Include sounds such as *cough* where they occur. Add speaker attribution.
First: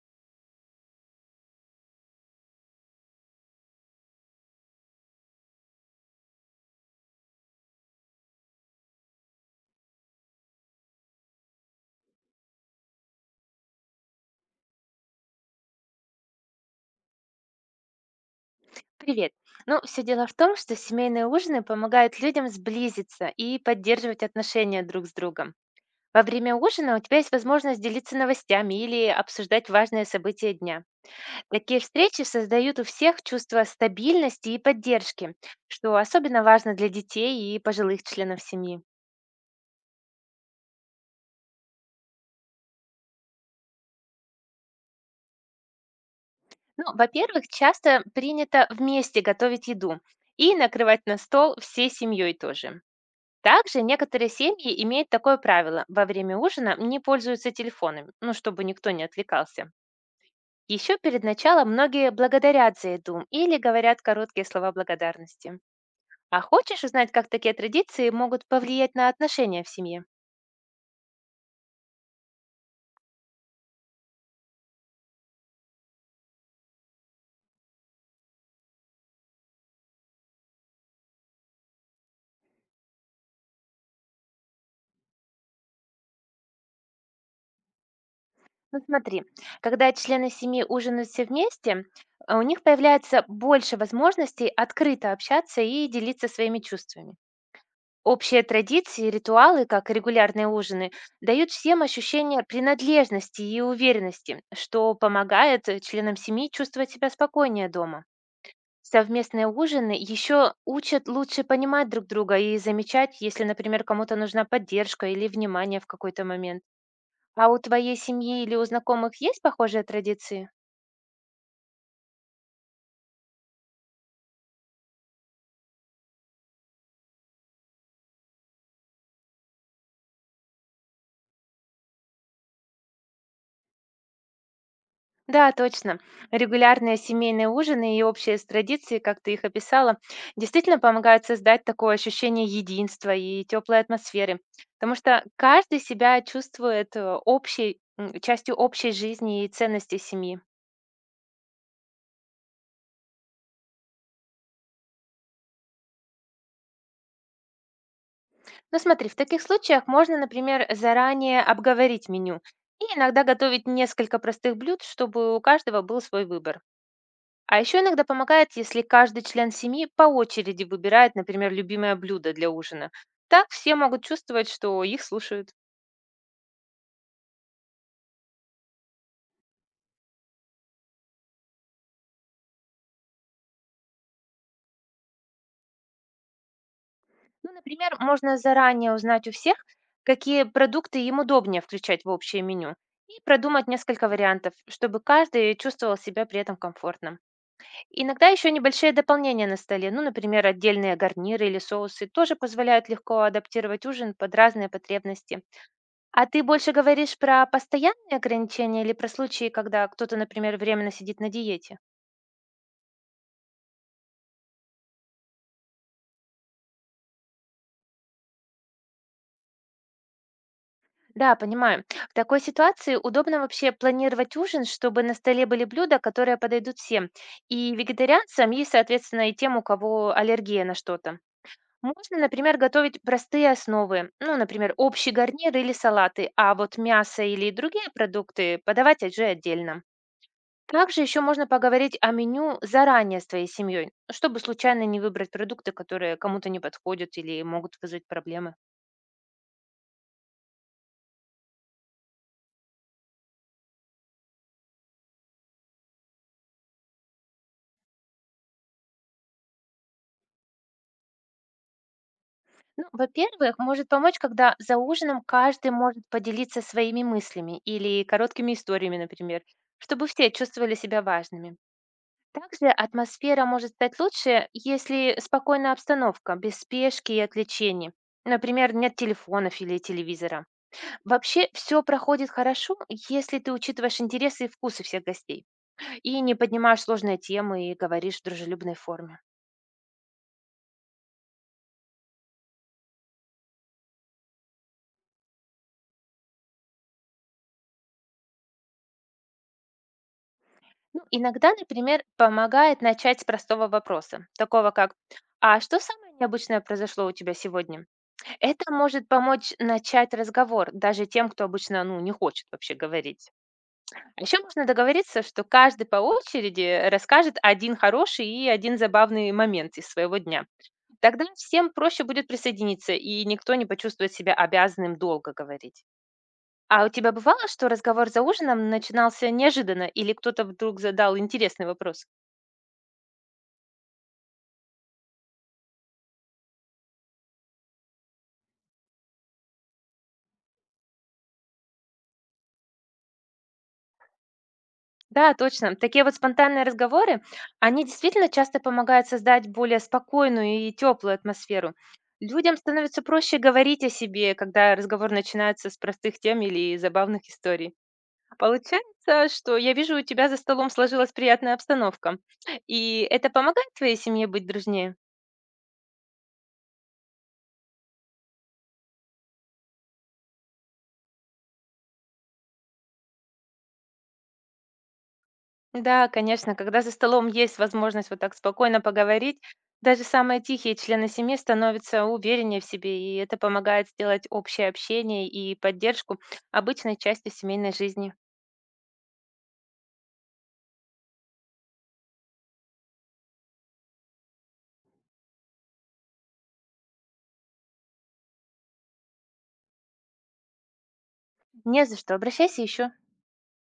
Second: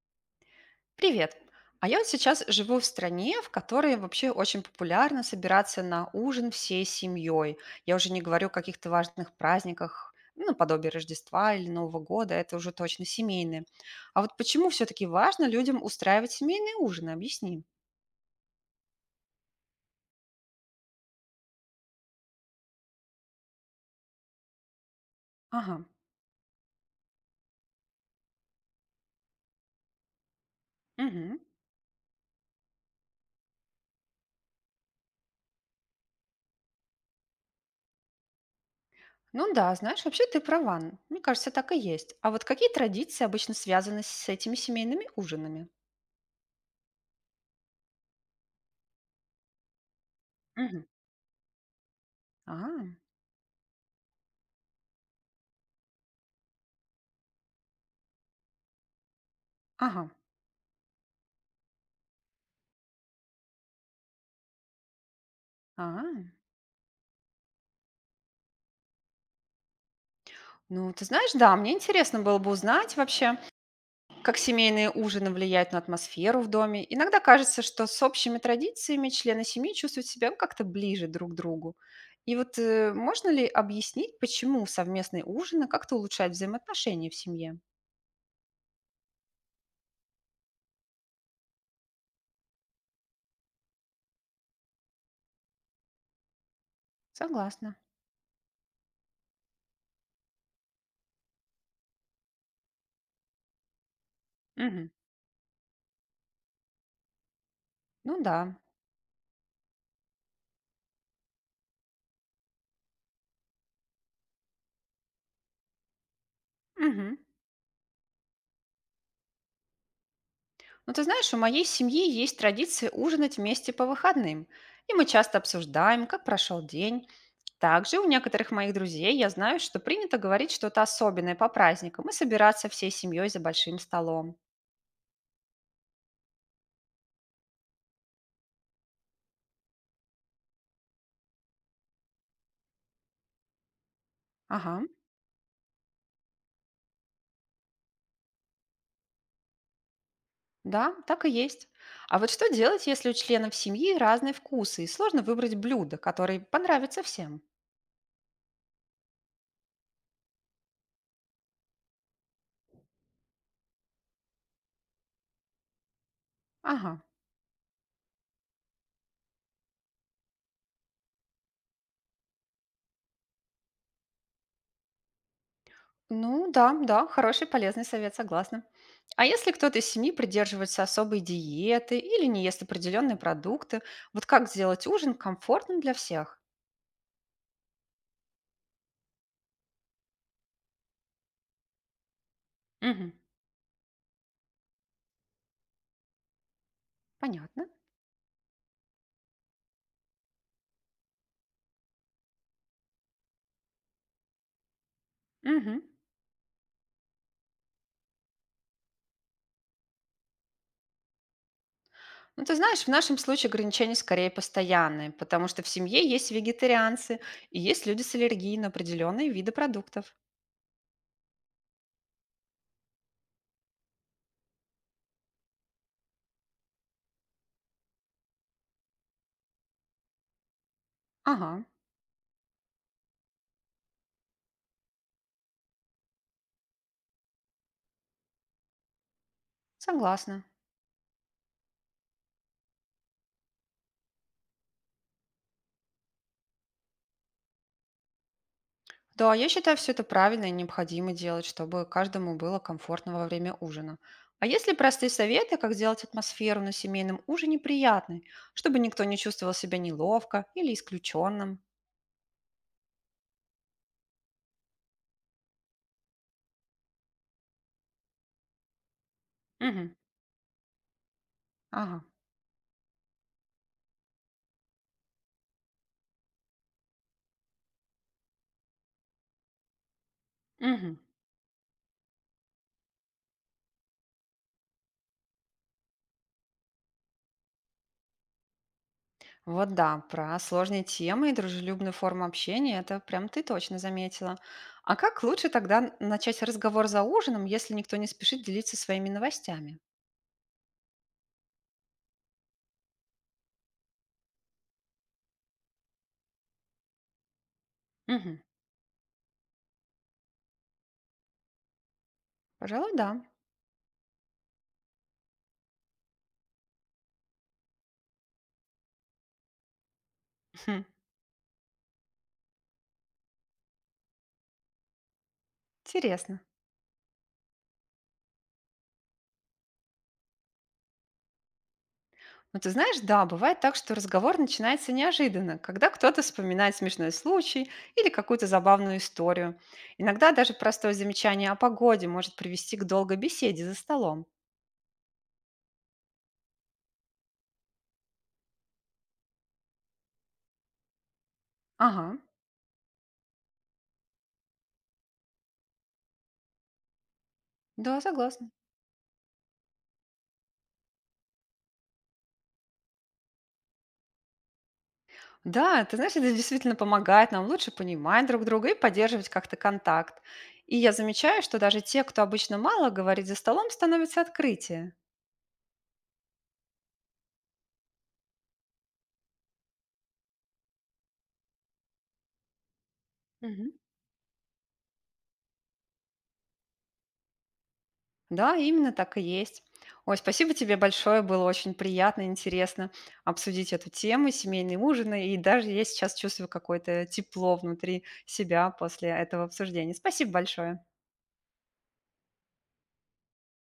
Speaker 1: Привет! А я вот сейчас живу в стране, в которой вообще очень популярно собираться на ужин всей семьей. Я уже не говорю о каких-то важных праздниках, ну, наподобие Рождества или Нового года, это уже точно семейные. А вот почему все-таки важно людям устраивать семейные ужины? Объясни.
Speaker 2: Привет. Ну, все дело в том, что семейные ужины помогают людям сблизиться и поддерживать отношения друг с другом.
Speaker 1: Ага.
Speaker 2: Во время ужина у тебя есть возможность делиться новостями или обсуждать важные события дня.
Speaker 1: Мгм.
Speaker 2: Такие встречи создают у всех чувство стабильности и поддержки, что особенно важно для детей и пожилых членов семьи.
Speaker 1: Ну да, знаешь, вообще ты права. Мне кажется, так и есть. А вот какие традиции обычно связаны с этими семейными ужинами?
Speaker 2: Ну, во-первых, часто принято вместе готовить еду и
Speaker 1: Мгм.
Speaker 2: накрывать на стол всей семьей тоже.
Speaker 1: А,
Speaker 2: Также некоторые семьи имеют такое правило: во время ужина не пользуются телефонами, ну, чтобы никто не отвлекался.
Speaker 1: ага.
Speaker 2: Еще перед началом многие благодарят за еду или говорят короткие слова благодарности.
Speaker 1: А.
Speaker 2: А хочешь узнать, как такие традиции могут повлиять на отношения в семье?
Speaker 1: Ну, ты знаешь, да, мне интересно было бы узнать вообще, как семейные ужины влияют на атмосферу в доме. Иногда кажется, что с общими традициями члены семьи чувствуют себя, ну, как-то ближе друг к другу. И вот можно ли объяснить, почему совместные ужины как-то улучшают взаимоотношения в семье?
Speaker 2: Ну смотри, когда члены семьи ужинают все вместе, у них появляется больше возможностей открыто общаться и делиться своими чувствами.
Speaker 1: Согласна.
Speaker 2: Общие традиции и ритуалы, как регулярные ужины, дают всем ощущение принадлежности и уверенности,
Speaker 1: Мгм.
Speaker 2: что помогает членам семьи чувствовать себя спокойнее дома.
Speaker 1: Ну да.
Speaker 2: Совместные ужины еще учат лучше понимать друг друга и замечать, если, например, кому-то нужна поддержка или внимание в какой-то момент.
Speaker 1: Мгм.
Speaker 2: А у твоей семьи или у знакомых есть похожие традиции?
Speaker 1: Ну, ты знаешь, у моей семьи есть традиция ужинать вместе по выходным, и мы часто обсуждаем, как прошел день. Также у некоторых моих друзей я знаю, что принято говорить что-то особенное по праздникам и собираться всей семьей за большим столом.
Speaker 2: Да, точно. Регулярные семейные ужины и общие традиции, как ты их описала, действительно помогают создать такое ощущение единства и теплой атмосферы,
Speaker 1: Ага,
Speaker 2: потому что каждый себя чувствует частью общей жизни и ценностей семьи.
Speaker 1: да, так и есть. А вот что делать, если у членов семьи разные вкусы и сложно выбрать блюдо, которое понравится всем?
Speaker 2: Ну смотри, в таких случаях можно, например, заранее обговорить меню и иногда готовить несколько простых блюд, чтобы у каждого был свой выбор.
Speaker 1: Ага.
Speaker 2: А еще иногда помогает, если каждый член семьи по очереди выбирает, например, любимое блюдо для ужина. Так все могут чувствовать, что их слушают.
Speaker 1: Ну да, да, хороший полезный совет, согласна. А если кто-то из семьи придерживается особой диеты или не ест определенные продукты, вот как сделать ужин комфортным для всех?
Speaker 2: Ну, например, можно заранее узнать у всех, какие продукты им удобнее включать в общее меню
Speaker 1: Мгм,
Speaker 2: и продумать несколько вариантов, чтобы каждый чувствовал себя при этом комфортно.
Speaker 1: понятно.
Speaker 2: Иногда еще небольшие дополнения на столе, ну, например, отдельные гарниры или соусы, тоже позволяют легко адаптировать ужин под разные потребности.
Speaker 1: Мгм.
Speaker 2: А ты больше говоришь про постоянные ограничения или про случаи, когда кто-то, например, временно сидит на диете?
Speaker 1: Ну, ты знаешь, в нашем случае ограничения скорее постоянные, потому что в семье есть вегетарианцы и есть люди с аллергией на определенные виды продуктов.
Speaker 2: Да, понимаю. В такой ситуации удобно вообще планировать ужин, чтобы на столе были блюда, которые подойдут всем. И вегетарианцам, и, соответственно, и тем, у кого аллергия на что-то.
Speaker 1: Ага,
Speaker 2: Можно, например, готовить простые основы, ну, например, общий гарнир или салаты, а вот мясо или другие продукты подавать уже отдельно.
Speaker 1: согласна.
Speaker 2: Также еще можно поговорить о меню заранее с твоей семьей, чтобы случайно не выбрать продукты, которые кому-то не подходят или могут вызвать проблемы.
Speaker 1: Да, я считаю, все это правильно и необходимо делать, чтобы каждому было комфортно во время ужина. А есть ли простые советы, как сделать атмосферу на семейном ужине приятной, чтобы никто не чувствовал себя неловко или исключенным?
Speaker 2: Ну, во-первых, может помочь, когда за ужином каждый может поделиться своими мыслями или короткими историями, например,
Speaker 1: Мгм.
Speaker 2: чтобы все чувствовали себя важными.
Speaker 1: Ага.
Speaker 2: Также атмосфера может стать лучше, если спокойная обстановка, без спешки и отвлечений. Например, нет телефонов или телевизора.
Speaker 1: Мгм.
Speaker 2: Вообще все проходит хорошо, если ты учитываешь интересы и вкусы всех гостей и не поднимаешь сложные темы и говоришь в дружелюбной форме.
Speaker 1: Вот да, про сложные темы и дружелюбную форму общения это прям ты точно заметила. А как лучше тогда начать разговор за ужином, если никто не спешит делиться своими новостями?
Speaker 2: Ну, иногда, например, помогает начать с простого вопроса, такого как «А что самое необычное произошло у тебя сегодня?»
Speaker 1: Мгм.
Speaker 2: Это может помочь начать разговор даже тем, кто обычно ну, не хочет вообще
Speaker 1: Пожалуй, да.
Speaker 2: говорить. А еще можно договориться, что каждый по очереди расскажет один хороший и один забавный момент из своего дня.
Speaker 1: *laughs* Хм.
Speaker 2: Тогда всем проще будет присоединиться, и никто не почувствует себя обязанным долго говорить.
Speaker 1: Интересно.
Speaker 2: А у тебя бывало, что разговор за ужином начинался неожиданно, или кто-то вдруг задал интересный вопрос?
Speaker 1: Ну, ты знаешь, да, бывает так, что разговор начинается неожиданно, когда кто-то вспоминает смешной случай или какую-то забавную историю. Иногда даже простое замечание о погоде может привести к долгой беседе за столом.
Speaker 2: Да, точно. Такие вот спонтанные разговоры, они действительно часто помогают создать более спокойную и теплую атмосферу.
Speaker 1: Ага,
Speaker 2: Людям становится проще говорить о себе, когда разговор начинается с простых тем или забавных историй.
Speaker 1: да, согласна.
Speaker 2: Получается, что я вижу, у тебя за столом сложилась приятная обстановка. И это помогает твоей семье быть дружнее?
Speaker 1: Да, ты знаешь, это действительно помогает нам лучше понимать друг друга и поддерживать как-то контакт. И я замечаю, что даже те, кто обычно мало говорит за столом, становятся открытие.
Speaker 2: Да, конечно, когда за столом есть возможность вот так спокойно поговорить, даже самые тихие члены семьи становятся увереннее в себе, и это помогает сделать общее общение и поддержку обычной частью семейной жизни.
Speaker 1: Да, именно так и есть. Ой, спасибо тебе большое, было очень приятно, интересно обсудить эту тему, семейные ужины, и даже я сейчас чувствую какое-то тепло внутри себя после этого обсуждения. Спасибо большое.
Speaker 2: Не за что, обращайся еще.